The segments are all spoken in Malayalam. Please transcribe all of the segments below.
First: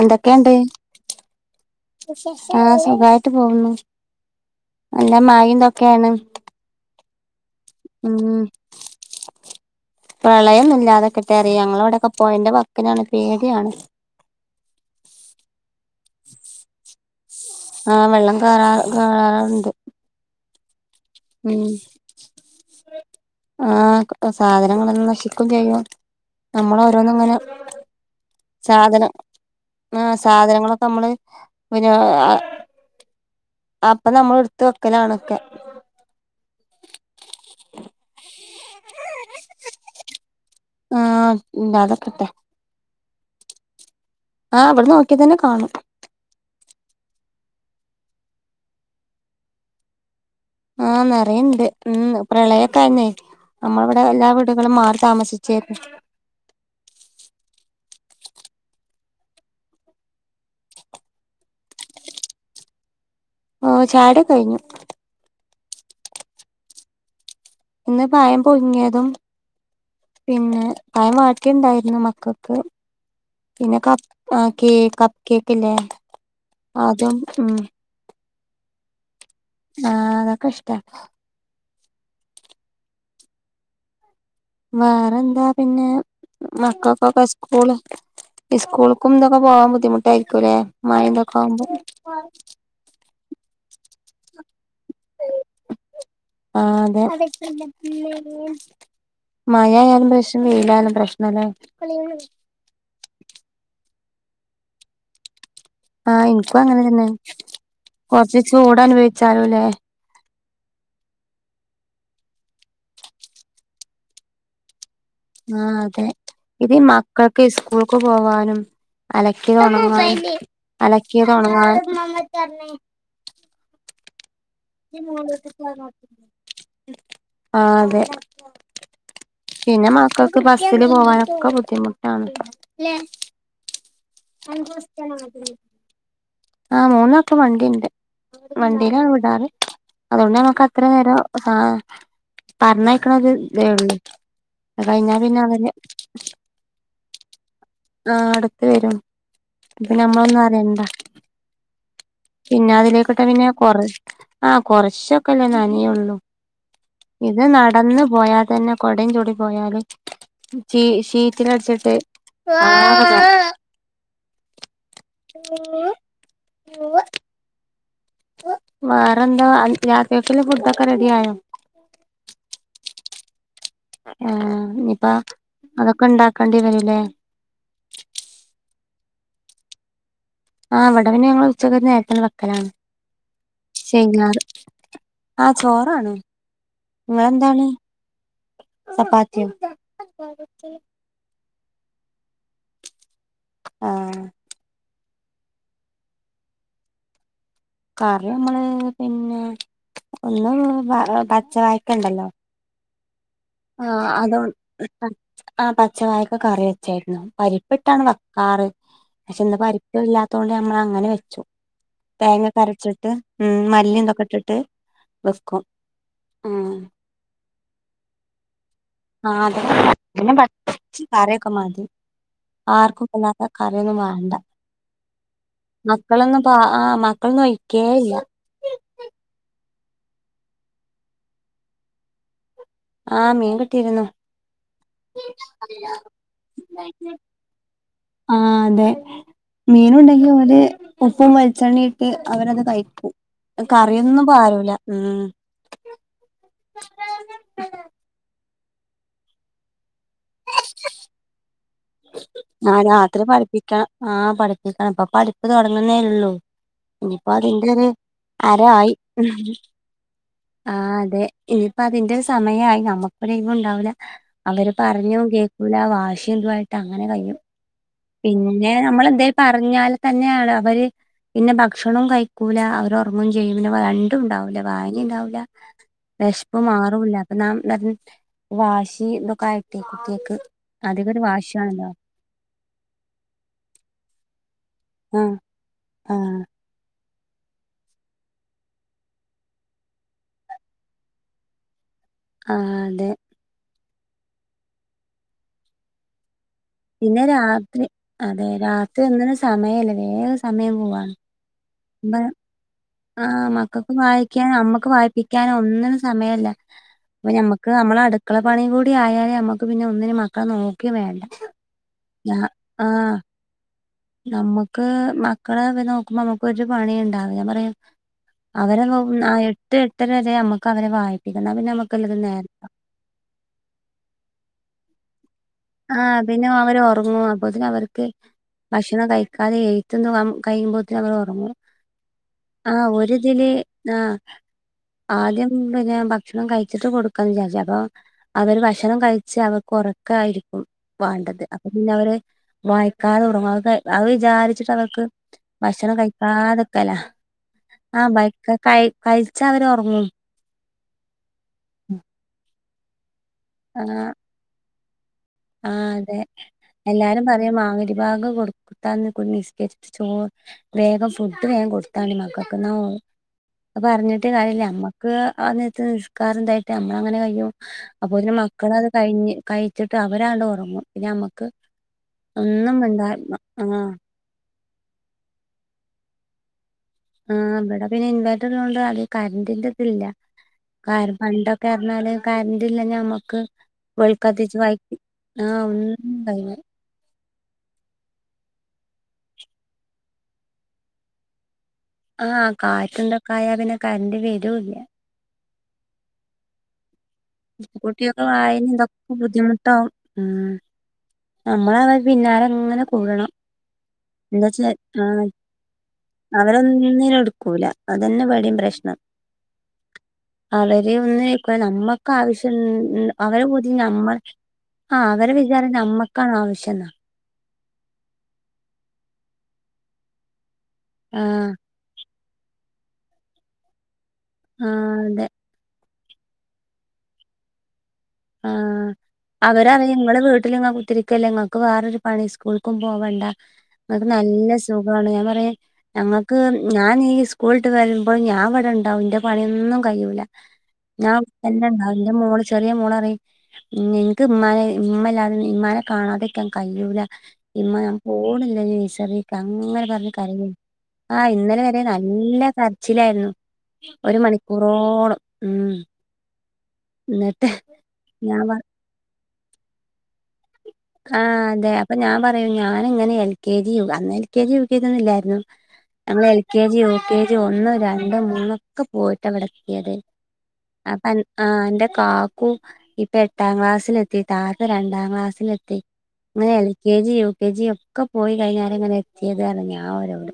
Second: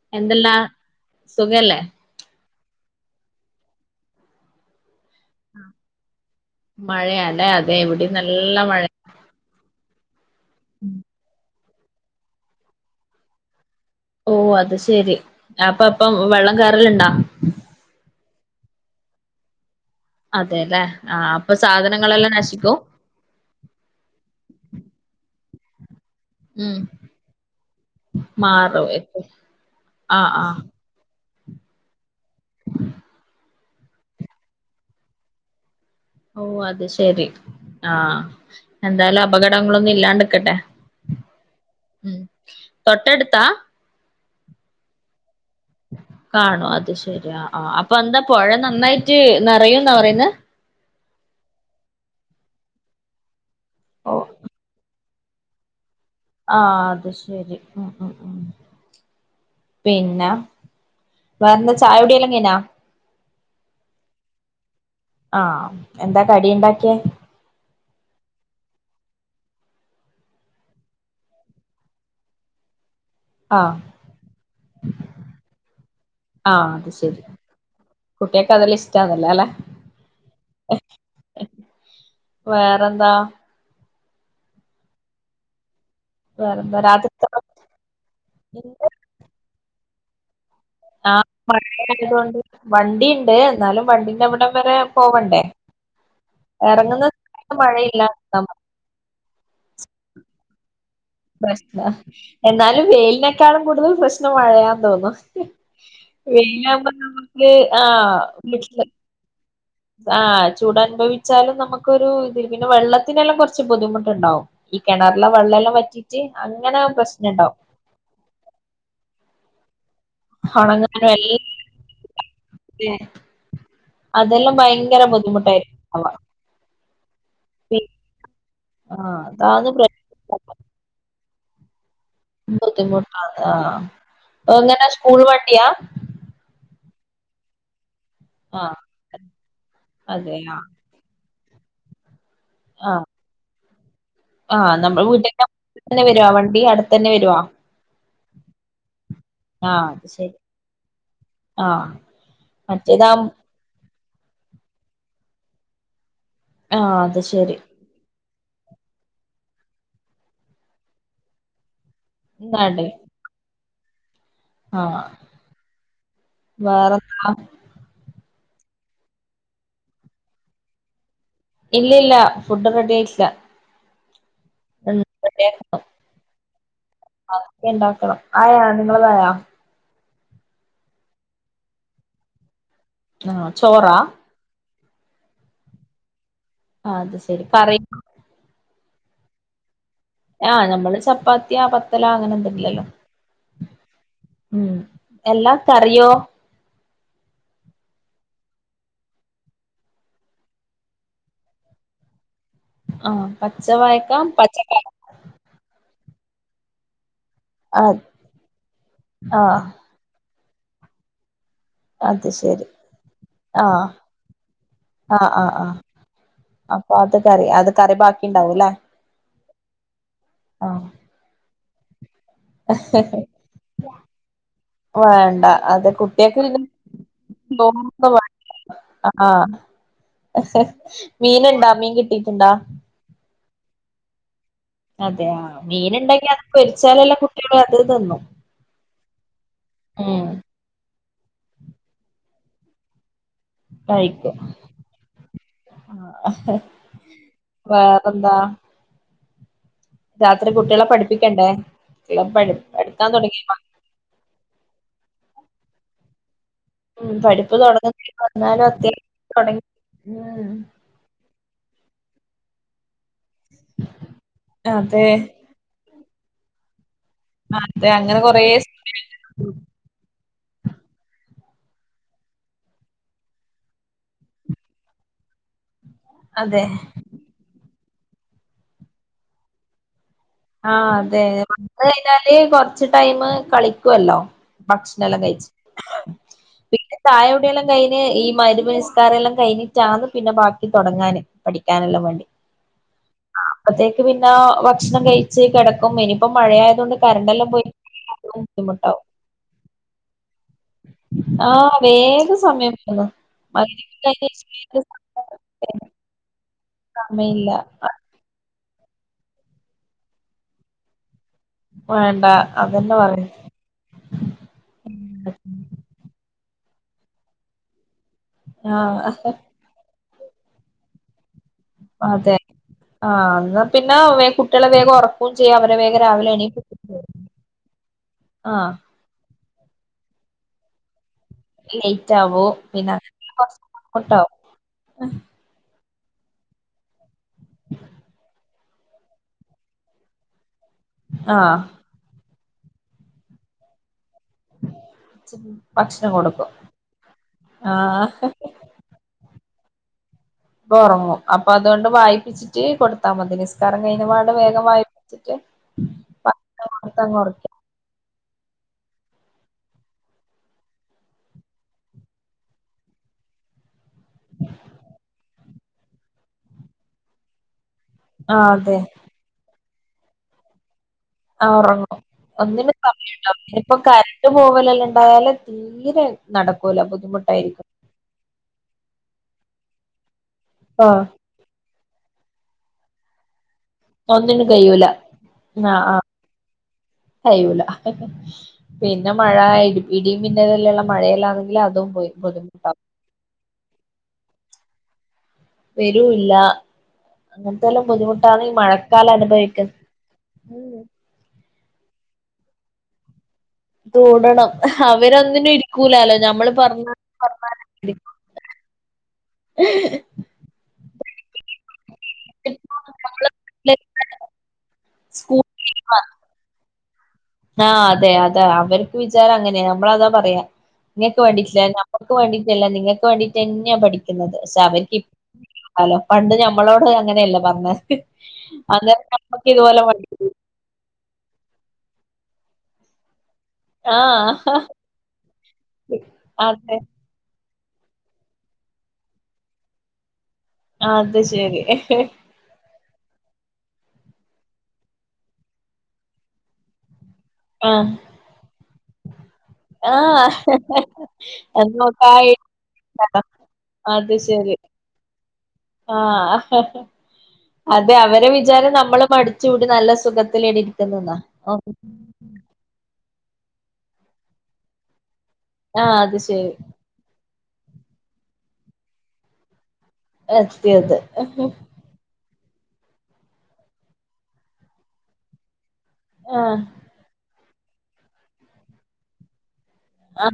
എന്തൊക്കെയുണ്ട് എന്തെല്ലാ സുഖല്ലേ ആ സഖായിട്ട് പോകുന്നു നല്ല മയിം ന്തൊക്കെയാണ് മഴയല്ലേ അതെ എവിടെ നല്ല മഴയ പ്രളയം ഇല്ലാതെക്കട്ടെ അതെ ഞങ്ങളവിടെയൊക്കെ പോയെൻ്റെ വക്കിനാണ് പേടിയാണ് ഓ അത് ശെരി അപ്പ പ്പം വെള്ളം കേറല്ണ്ടാേ കേ കേറണ്ട് അതേല്ലേ ആഹ് അപ്പൊ സാധനങ്ങളെല്ലാം നശിക്കും? ആഹ് സാധനങ്ങളെല്ലാം നശിക്കും ചെയ്യും ഉം നമ്മൾ ഓരോന്നുംങ്ങനെ മാറും സാധനം ആഹ് ആ ആ സാധനങ്ങളൊക്കെമ്മള് പിന്നെ അ അപ്പൊ നമ്മൾട്ത്ത് വെക്കലാണൊക്കെ ഓ അത് ശെരി ആഹ് എന്തായാലും അപകടങ്ങളൊന്നും ഇല്ലാണ്ട്ക്കട്ടെ ആഹ് ഉം ഇല്ലാതെക്കട്ടെ തൊട്ടട് ത്താ ആ ഇവ്ട്ന്ന് നോക്ക്യാ തന്നെ കാണും കാണോ അത് ശെരിയ ആ അപ്പൊ എന്താ പൊഴ നന്നായിട്ട് നെറയുംന്നാ പറയ്ന്നെ ആഹ് നിറയുണ്ട് മ്മ് പ്രളയൊക്കെ ആരുന്നെ നമ്മളിവിടെ ഓ എല്ലാ വീടുകളും മാറി താമസിച്ചേക്ക ആ അത് ശരി മ്മ് മ്മ് മ്മ് പിന്നെ വേറെന്താ ചായ കുടി എല്ലാം കയിഞ്ഞോ ഓഹ് ചായൊടൊക്കെ കഴിഞ്ഞു ആഹ് എന്താ കടി ഇണ്ടാക്കിയെ ഇന്ന് പയം പുഴുങ്ങിയതും പിന്നെ പയം വാട്ടിണ്ടായിരുന്നു മക്കൾക്ക് ആഹ് പിന്നെ കപ്പ് ആ കേ കപ്പ് കേക്ക് ഇല്ലേ ആഹ് അത് അതും ശരി മ്മ് കുട്ടികൾക്ക് അതെല്ലാം ഇഷ്ടാന്നല്ലോ അല്ലെ ആഹ് അതൊക്കെ ഇഷ്ട വേറെന്താ വേറെന്താ പിന്നെ വേറെന്താ രാത്രി മക്കൾക്കൊക്കെ സ്കൂളും സ്കൂൾക്കുംന്തൊക്കെ പോവാൻ ബുദ്ധി ബുദ്ധിമുട്ടായിരിക്കൂലെ ആഹ് മഴ ആയതൊണ്ട് വണ്ടിയുണ്ട് എന്നാലും വണ്ടീന്റെവിടെ വരെ പോവണ്ടേ ആഹ് അതെ ഇറങ്ങുന്ന സ്ഥലത്ത് മഴയില്ല മയയയാലും പ്രശ്‌നം വെയിലായാലും പ്രശ്നല്ലേ പ്രശ്‌നാ എന്നാലും വേലിനൊക്കെ ക്കാളും കൂടുതൽ പ്രശ്നം മഴയാന്ന് തോന്നു ആഹ് എനിക്കും അങ്ങനെ തന്നെ കൊറച്ച് ചൂട് അനുഭവിച്ചാലുംല്ലേ ആ ചൂട് അനുഭവിച്ചാലും നമുക്കൊ ഒരു ഇത് പിന്നെ വെള്ളത്തിനെല്ലാം കുറച്ച് ബുദ്ധിമുട്ടുണ്ടാവും കിണറിലെ വെള്ളെല്ലാം ആഹ് അതെ വറ്റിട്ട് ഇത് അങ്ങനെ മക്കൾക്ക് പ്രശ്നണ്ടാവും സ്കൂൾക്ക് പോവാനും അല ക്കിയോണങ്ങാന് അഹ് ഒണങ്ങാനും എല്ലാം അലക്കിയതൊണങ്ങാൻ അതെല്ലാം ഭയങ്കര ബുദ്ധിമുട്ടായിരിക്കും ഉണ്ടാവ ആ അതെ ആഹ് അതാണ് പിന്നെ പ്രശ്നം മക്കൾക്ക് ബസ്സില് പോവാനൊ ഒക്കെ ബുദ്ധിമു ബുദ്ധിമുട്ടാണ് ആ എങ്ങനെ സ്കൂൾ വണ്ടിയ ആഹ് മോനൊക്കെ വണ്ടി ഉണ്ട് ആഹ് വണ്ടീനാണ് വിടാറ് അതുകൊണ്ട് അതെ നമുക്ക് ആഹ് അത്രേ നേരോം ഹാ ആഹ് പറഞ്ഞെക്കണത് ഇതേയുള്ളു ആഹ് നമ്മൾ കഴിഞ്ഞ പിന്നെ വീട്ടിന്റെ അവന് അടുത്തന്നെ വരുവാ വണ്ടി അടുത്തന്നെ വരുവാ ആഹ് അടുത്ത് വരും ആഹ് പിന്നെ അത് ശരി നമ്മളൊന്നും അറിയണ്ടാ ആഹ് പിന്നെ മറ്റേതാ അതിലേക്കിട്ട പിന്ന കൊറ ആഹ് കൊറച്ചൊക്കെല്ലേ നനേയുള്ളൂ ആഹ് അത് ഇത് ശരി നടന്നു പോയാ തന്നെ കൊടയും ചൂടി പോയാല് ചീ ഷീറ്റിലടിച്ചിട്ട് വാ എന്നാടെ ആഹ് ഊ വേറെന്താ വേറെന്താ രാത്രിക്കുള്ള ഫുഡ് ഒക്കെ റെഡി ആയോ ഇല്ല ഇല്ല ഫുഡ് റെഡി ആയി ച്ച ആണാ ഫുഡേ അതെക്കെണ്ടാക്കണം ആയാ നിങ്ങളതായാ ആ ഇവിടപിന്നെ ഞങ്ങൾ ഉച്ചകരിഞ്ഞ് നേരത്തിന് വെക്കലാണ് ആഹ് ചോറാ ആഹ് ചോറാണ് അത് ശെരി നിങ്ങളെന്താണ് പറയ് ചപ്പാത്തിയോ ആഹ് നമ്മള് ചപ്പാ പത്തിയാ പത്തലാ അങ്ങനെന്തങ്കില്ലല്ലോ ആ ഉം എല്ലാംക്കറിയോ കറി നമ്മള് പിന്നെ ഒന്ന് പ പച്ച അയ്ക്കണ്ടല്ലോ ആഹ് ആഹ് പച്ചവായക്കാം അതോ പച്ചക്കറി ആ പച്ചവായ ക്ക കറി വെച്ചായിരുന്നു. ആഹ് പരിപ്പിട്ടാണ് വക്കാറ് പക്ഷെ ഇന്ന് ആഹ് പരിപ്പ് ഇല്ലാ ത്തൊണ്ട് നമ്മള് അങ്ങനെ വെച്ചു അത് തേങ്ങ ഒക്കെ ശരി അരച്ചിട്ട് ഉം ആഹ് മല്ലിം ഇതൊക്കെ ഇട്ടിട്ട് ആഹ് ആഹ് വെക്കും ആഹ് ഉം അപ്പൊ അത് കറി അത് കറി ബാക്കി ഇണ്ടാവുല്ലേ ആഹ് [inaudible] കറിയൊക്കെ മതി. ആർക്കും ഇപ്പങ്ങനത്തെ കറിയൊന്നും വേണ്ട വേണ്ട അത് കുട്ടികൾക്ക് മക്കളൊന്നും പ പിന്നെ ആ മക്കളൊന്നും ഒഴിക്കേ ചോറൊന്നും ഇല്ല വേണ്ട ആഹ് മീനുണ്ടാ മീൻ കിട്ടിട്ടുണ്ടാ ആഹ് മീൻ കിട്ടിയിരുന്നു. അതെയ മീൻ ഇണ്ടെങ്കി അത് പൊരിച്ചാലെല്ലാം കുട്ടികള് അത് തിന്നും മീന് ഉം ഉണ്ടെങ്കി ഒരേ ഉപ്പും വെളിച്ചെണ്ണെ ഇട്ട് അവരത് കഴിക്കും കറിയൊന്നും കഴിക്കും പാരൂല ഉം ആഹ് വേറെന്താ രാത്രി കുട്ടിയളെ പഠിപ്പിക്കണ്ടേ [unintelligible] എടു ആ എടുക്കാൻ രാത്രി തുടങ്ങീണോ? പ്പ് തുടങ്ങുന്നേള്ളൂ ഉം പഠിപ്പ് [inaudible] എന്നാലും അരായി അത്യാവശ്യം തുടങ്ങി ഉം ഇനിയിപ്പ അതിന്റെ സമയായി നമു ക്ക് ലീവുണ്ടാവൂല അവര് അതെ പറഞ്ഞു ഓലെ ആ വാശിയും ഇതു ആയിട്ട ങ്ങനെ കയ്യും അതെ അങ്ങനെ കൊറേ പിന്നെ നമ്മൾ എന്തേ പറഞ്ഞാല് തന്നെയാണ് അവര് പിന്നെ ഭക്ഷണോം കഴിക്കൂല അവരൊറങ്ങും ചെയ്യും പിന്നെ വ രണ്ടും ഇണ്ടാവൂല വായനേം ഇണ്ടാവൂല വിശപ്പ് അതെ മാറൂല അപ്പൊ [unintelligible] വാശി ഇതൊക്കായിട്ടെ കുട്ടിയക്ക് ആഹ് അതെ വന്ന് കഴിഞ്ഞാല് കൊറച്ച് ടൈം കളിക്കുല്ലോ ആ ഭക്ഷണെല്ലാം കയ്ച്ച് ആ പിന്നെ ചായകുടിയെല്ലാം കഴിഞ്ഞ് ഈ മഗ്‌രിബ് നിസ്കാരെല്ലാം കഴിഞ്ഞിട്ടാണ് പിന്നെ ബാക്കി തുടങ്ങാന് പഠിക്കാനെല്ലാം വേ ആ അതെ ക്ക് പിന്നെ ഭക്ഷണം കഴി ച്ച് കിടക്കും ഇനിപ്പം പിന്നെ രാത്രി അതെ ബുദ്ധിമുട്ടാവും രാത്രി ഒന്നിനും സമയല്ല വേ സമയംപോവന്നെ വേഗ സമയം പോവുന്നു ആ മക്കൾക്ക് മഗ്‌രിബ് വായിക്കാനോ കഴിഞ്ഞേച്ച് അമ്മക്ക് വായിപ്പിക്കാനോ ഒന്നിനും സമയല്ല അപ്പ സമയില്ല ഞമ്മുക്ക് നമ്മള അടുക്കള പ പണി കൂടി ആയാലേ നമുക്ക് പിന്നെ ഒന്നിനും മക്കളെ നോക്കി വേണ്ട വേണ്ട [unintelligible] ആ അതന്നെ പറയും നമ്മുക്ക് മക്കളെ നോക്കുമ്പോ നമുക്ക് ഒരു പണി ഉണ്ടാ [unintelligible] അവരെ [unintelligible] ആഹ് ഇത്രരരെേ നമുക്ക് അവരെ വായി അതെ ആഹ ന്ന പിന്നെ കുട്ടികളെ വേഗം ഉറ ആഹ് പിന്നെ അവര് ഉറങ്ങും അപ്പൊതിെ അവർക്ക് ആഹ് ഭക്ഷണം കഴി [unintelligible] കഴുമ്പഴത്ത ലേറ്റ് ആവോ ആ പിന്നെ അങ്ങനെ ഒരുതില് കൊറച്ച് ആ ബുദ്ധിമുട്ടാവും ആദ്യം [unintelligible] ഭക്ഷണം കഴിച്ചിട്ട് കൊടുക്കാന്ന് വിചാരിച്ച അപ്പൊ അവര് ഭക്ഷണം കഴിച്ച് അവർക്ക് ഉറക്കാ [unintelligible] വേണ്ടത് ആഹ് അത് പിന്നെ അവര് വായക്കാത ഉറ [unintelligible] അത് വിചാരിച്ചിട്ട് അവർക്ക് ഭക്ഷണം കഴിക്കാതക്കല്ല ആഹ് [unintelligible] ച്ച അവർ ഉറങ്ങും ഉറങ്ങും അപ്പൊ അതുകൊണ്ട് വായിപ്പിച്ചി [unintelligible] തമതിനിസ്കാരം ആ കഴിഞ്ഞപാട് വേഗമാ [unintelligible] ആ അതെ കൊടുത്തങ്ങ് എല്ലാരും പറയാ ഒറക്കി മാ [unintelligible] വേഗം [unintelligible] നിശ്ചച്ചിട്ട് ചോ വേഗം ഫുഡ് വേഗൻ കൊടുത്താ മക്കൾക്ക്ന്ന [unintelligible] അ പറഞ്ഞിട്ട് കാരില്ല നമ്മക്ക് നിസ്കാർ എന്തായിട്ട് നമ്മള അങ്ങനെ കയ്യോ അപ്പൊതിന് ആഹ് മക്കള അതെ അത് കഴിഞ്ഞ് കഴി അ വരാണ്ട് ഉറങ്ങും ആ ഉറങ്ങോ ഒന്നിനന് മിണ്ടാ സമയംണ്ടോ ഇ ഇപ്പോ ആഹ് കരണ്ട് പോവലല്ല ണ്ടായാലും തീരെ നട ആ അവിടെ പിന്നെ ഇൻവേർട്ടറണ്ട് അത് കറണ്ടിന്റെ ല്ല ആ [unintelligible] പണ്ടൊക്കെ അറഞ്ഞാല് കറൻ്റ് ഇല്ല ഞമുക്ക് വിളക്ക് ഒന്നിനും കത്തിച്ച് കയ്യൂല വായിക്കും ആ ഒന്നും ഉണ്ടായില്ല കഴിയൂല ഹ ഹ പിന്നെ മഴ ഇടി ഇടിയും മിന്നലുമുള്ള മഴയെല്ലാം ആഹ കാറ്റ് ഉണ്ടൊക്കെ ആയാ പിന്നെ കറൻ്റ് വരൂല്ല വരൂല്ല അങ്ങനത്തെ എല്ലാം കുട്ടികൾക്ക് ബുദ്ധിമുട്ടാണ് ഈ വായനിം മഴക്കാലം ഇതൊക്കെ അനുഭവിക്കുന്നത് നമ്മള് അവരുടെ പിന്നാലെ ഇങ്ങനെ കൂടണം കൂടണം എന്താച്ചാ ആ അവരൊന്നിനും ഇരിക്കൂലാലോ ഞമ്മള് പറഞ്ഞ അവരൊന്നിനും പറഞ്ഞ എടുക്കൂല അത് തന്നെ ഇവിടെയും പ്രശ്നം അവര് ഒന്നും ഏൽക്കൂല്ല നമ്മ മ്മക്ക് ആവശ്യം. ല്ല നമ്മള് അവരുടെ ബുദ്ധി നമ്മ.. ആഹ് അവരുടെ വിചാരം സ്കൂട്ടി നമ്മൾക്കാണ് ആവശ്യം എന്നാ ആഹ് അതെ അതെ അവർക്ക് വിചാരം അങ്ങനെയാ നമ്മളതാ പറയാ നിങ്ങൾക്ക് ആഹ് വേണ്ടിട്ടല്ലെ നമ്മ നിക്ക് വേണ്ടീട്ടല്ല നിങ്ങൾക്ക് വേണ്ടീട്ട് തന്നെയാ പഠിക്ക് ക്കുന്നത് പക്ഷേ അവർക്ക് ആഹ് അതെ ലോ പണ്ട് ഞമ്മളോട് അങ്ങനെയല്ലേ പറഞ്ഞെ ആഹ് അന്നേരം നമ്മൾക്ക് ഇതുപോലെ വണ്ടി ല്ലേ നിങ്ങൾക്ക് വേറൊരു പണീം സ്കൂൾക്കും പോവണ്ട നിങ്ങക്ക് നല്ല ആഹ് സുഖാണ് ഞാൻ പറയും ഞങ്ങൾക്ക് അതെ ഞാൻ ഈ സ്കൂള് വിട്ട് വരുമ്പോൾ ഞാൻ ഇവിടെ ഉണ്ടാവും എന്റെ പണിയൊന്നും കഴിയൂല്ല ഞാൻ അത് ഇവിടെ ശരി തന്നെയുണ്ടാവും എന്റെ മോള് ചെറിയ മോള നിനക്ക് ഉമ്മാനെ ഉമ്മയില്ലാതെ ഉമ്മാനെ കാണാതിരിക്കാൻ കഴിയൂല ഉമ്മ ആഹ് ഞാൻ പോണില്ല നഴ്സറിയിലേക്ക് അങ്ങനെ പറഞ്ഞ് ആഹ് കരഞ്ഞ് ആ ഇന്നലെ വരെ നല്ല കരച്ചിലായിരുന്നു ഒരു മണിക്കൂറോളം ഉം ആ ഹ ഹ എന്നിട്ട് അത് ടെ അവര്ടെ ഞാൻ പ വിചാരം നമ്മൾ മടിച്ച് കൂടി നല്ല സുഖത്തിലേ ആ അതെ അപ്പൊ ഞാൻ പറയും ഞാനിങ്ങനെ കെ ജി യു അന്ന് L K G U K G യൊന്നും ഇല്ലായിരുന്നു അത് നമ്മൾ എൽ ശരി കെ ജി യു കെ ഒന്ന് രണ്ട് മൂന്നൊക്കെ പോയിട്ട് അവിടെ എത്തിയത് എത്തിയത് അപ്പം എൻ ആ എൻ്റെ കാ ഇപ്പൊ എട്ടാം ക്ലാസ്സിൽ എത്തി താത്ത രണ്ടാം ക്ലാസ്സിൽ എത്തി എത്തി മ്മേ എൽ ആഹ് K G U K G ഒക്കെ പോയി കഴിഞ്ഞാണ് ഇങ്ങനെ എത്തിയത് അറിഞ്ഞാ അവരോട്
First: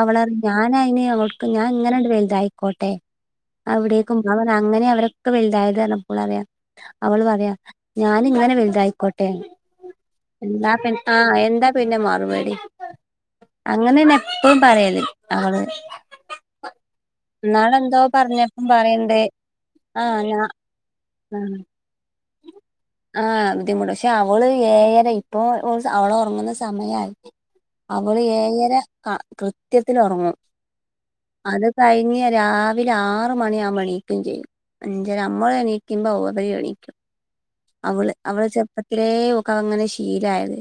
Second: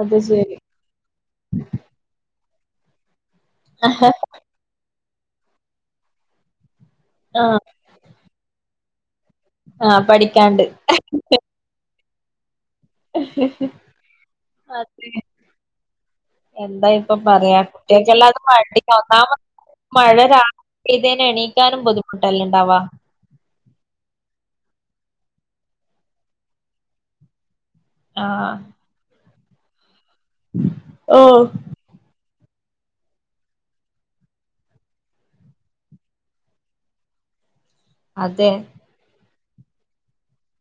അവള് പറഞ്ഞ് ശരി അയിന് അവൾക്ക് ഞാൻ ഇങ്ങനെണ്ട് വലുതായി പോട്ടെ അവിടേക്കും അവൻ അങ്ങനെ അവരെ- ഇപ്പൊ വെലിതായത് കാരണം പിള്ളേരെ അ അവള് പറയവാ ആഹ് ഞാന് ഇങ്ങനെ വെലുതായി ഏ ആഹ് പഠിക്കാണ്ട് എന്ന പി ആ എന്താ പിന്നെ മാ [unintelligible] ഹിഹിഹി പറയല് അതെ അവള് എന്താ ഇപ്പൊ പറയാ ഇന്നാളെന്തോ കുട്ടികൾക്ക് എല്ലാർക്കും പറഞ്ഞപ്പം മടിയാ പറയണ്ട് ഒന്നാമത് ആ മഴ ഞാ രാവിലെന്നെ ആ എണീക്കാനും ബുദ്ധിമുട്ട് - ആ ബുദ്ധിമുട്ട് പക്ഷേ അവ ഏറെ ഇപ്പൊ അവള് ഒറങ്ങുന്ന സമയായി അവള് ആഹ് ഏഴര ആണ് കൃത്യത്തി - ത്തിന് ഒറങ്ങും ഓഹ് അത് കഴിഞ്ഞ്- രാവിലെ ആറു മണിയാവുമ്പോ എണീക്കെയും ചെയ്യും അഞ്ചര ന മ്മള് എണീക്കുമ്പോ ഓള് എണീക്കും അവള് അതെ ചെറുപ്പത്തിലെ- അങ്ങനെ ശീലി - തായതു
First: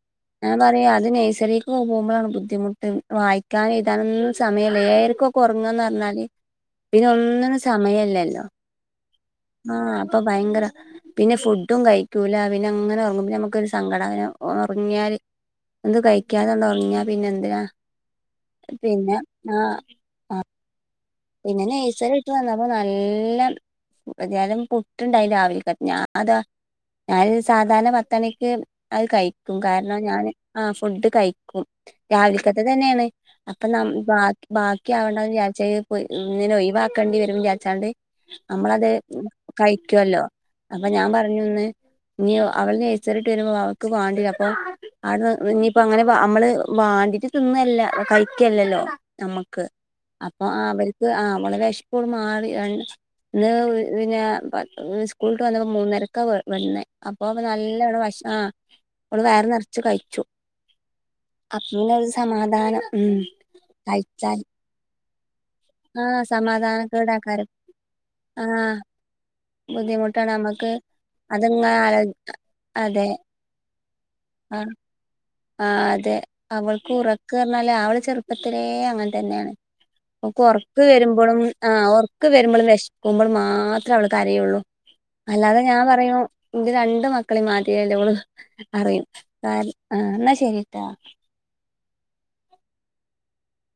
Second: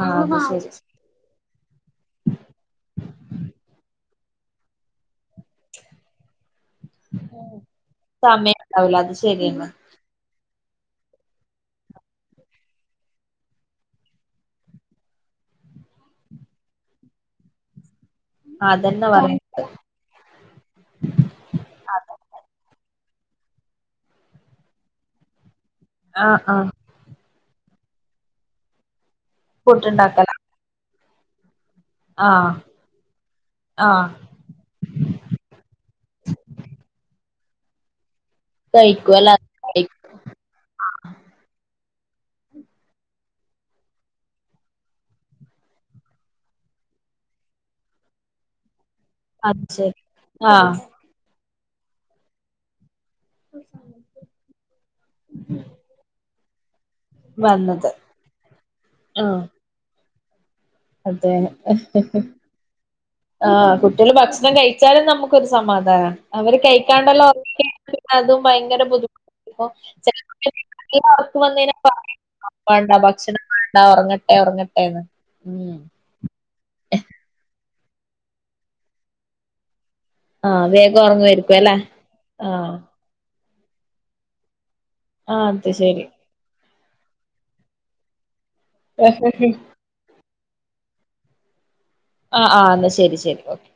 ആഹ് അത് ഞാൻ ശരി പറയാ അത് നേഴ്സറിയേക്ക് പോകുമ്പോഴാണ് ബുദ്ധിമുട്ട് വായിക്കാനും എഴുതാനും ഒന്നും സമയമില്ല ഏഴരക്കും ഒറങ്ങാന്ന് പറഞ്ഞാല് പിന്നെ ഒന്നിനും സമയല്ലല്ലോ സമയം ഉണ്ടാവൂല അത് ശരിയെന്നെ ആ അപ്പൊ ഭയങ്കര- പിന്നെ ഫുഡും കഴിക്കൂല പിന്നെ അങ്ങനെ ഒറങ്ങും നമ്മുക്കൊരു സങ്കടമാ അങ്ങനെ ഒറങ്ങിയാല് ഒന്നും കഴിക്കാത കൊണ്ട് ഒ റങ്ങിയാ പിന്നെ എന്തിനാ അതന്നെ പിന്നെ പറയാ ആ- പിന്നെ നേഴ്സറി അതെ വിട്ടു വന്നപ്പോ ന എല്ലാം ശകലം പുട്ടുണ്ടായി രാവിലത്തെ- ഞാ അതാ ആഹ് ആഹ് ഞാൻ സാധാരണ പത്തമണിക്ക് അത് കഴിക്ക് കഴിക്കും കാരണം ഞാൻ പുട്ടുണ്ടാക്കല ആ ഫുഡ്- കഴിക്കും ആഹ് രാവിലത്തെ തന്നെയാണ് അപ്പൊ ആഹ് ബാക്കി ആവണ്ട വിചാരിച്ച്- ഇങ്ങനെ ഒഴിവാക്കേണ്ടി- വരും വിചാരിച്ചോണ്ട്- നമ്മളത് കഴിക്കുവല്ല കഴിക്കുവല്ലോ അപ്പൊ ഞാൻ പറഞ്ഞുന്ന്- ഇനി അവൾ നെയ്സറിവിട്ട് വരുമ്പോ അവൾക്ക് വാണ്ട അപ്പൊ അവിടെ ഇനിയിപ്പോ അങ്ങനെ നമ്മള് വാണ്ടതിന്നല്ല കഴിക്കല്ലല്ലോ അത് ശെരി ആഹ് ആഹ് അവളെ വിശപ്പോള് മാറി [unintelligible] ഇന്ന് വ് പിന്നെ സ്കൂൾട്ട് വന്നപ്പോ മൂന്നരക്ക വ വന്നെ അപ്പൊ അപ്പ വന്നത് നല്ലവടെ ഭഷണം ആ ഓള് നല്ലോണം ആഹ് വയറ് നെറച്ച് കഴിച്ചു അതെ അപ്പൊ പിന്നെ ഒരു സമാധാനം ഉം ആഹ് കുട്ട്യാള് കഴിച്ചാൽ ഭക്ഷണം കഴിച്ചാലും നമ്മക്കൊരു സ ആ സമാധാനം അവര് കഴിക്കാണ്ടല്ലാം സമാധാനക്കേടാക്കാരം ഉറങ്ങികഴിഞ്ഞ പിന്ന അതും ആ ഭയങ്കര ബുദ്ധിമുട്ടാണ് നമ്മക്ക് ബുദ്ധിമുട്ടക്ക് വന്ന അതങ്ങ ആലോ വേണ്ട അതെ ഭക്ഷണം വേണ്ട ഉറങ്ങട്ടെ ആ ഉറങ്ങട്ടെന്ന് ആ ഉം അതെ അവൾക്ക് ഉറക്ക് പറഞ്ഞ ല്ല അവള് ചെറുപ്പത്തിലേ അങ്ങനെ തന്നേണ്. ഓക്ക് ആഹ് ഒർക്ക് വേഗം വരുമ്പളും ഉറങ്ങുവായിരിക്കും അല്ലെ ആഹ് ഒർക്ക് വരുമ്പളും ആഹ് വേശ്ക്ക്മ്പളും മാ മാത്രാവള് കരയുള്ളൂ ആഹ് അല്ലാതെ അത് ഞാൻ ശരി പറേണു ന്റെ രണ്ട്മക്കളേം മാതിരിയല്ലോള് പറയും ആഹ് കാര് എന്നാ ശെരിട്ടാ ആഹ് ആ എന്നാ ശെരി ശെരി ഓക്കെ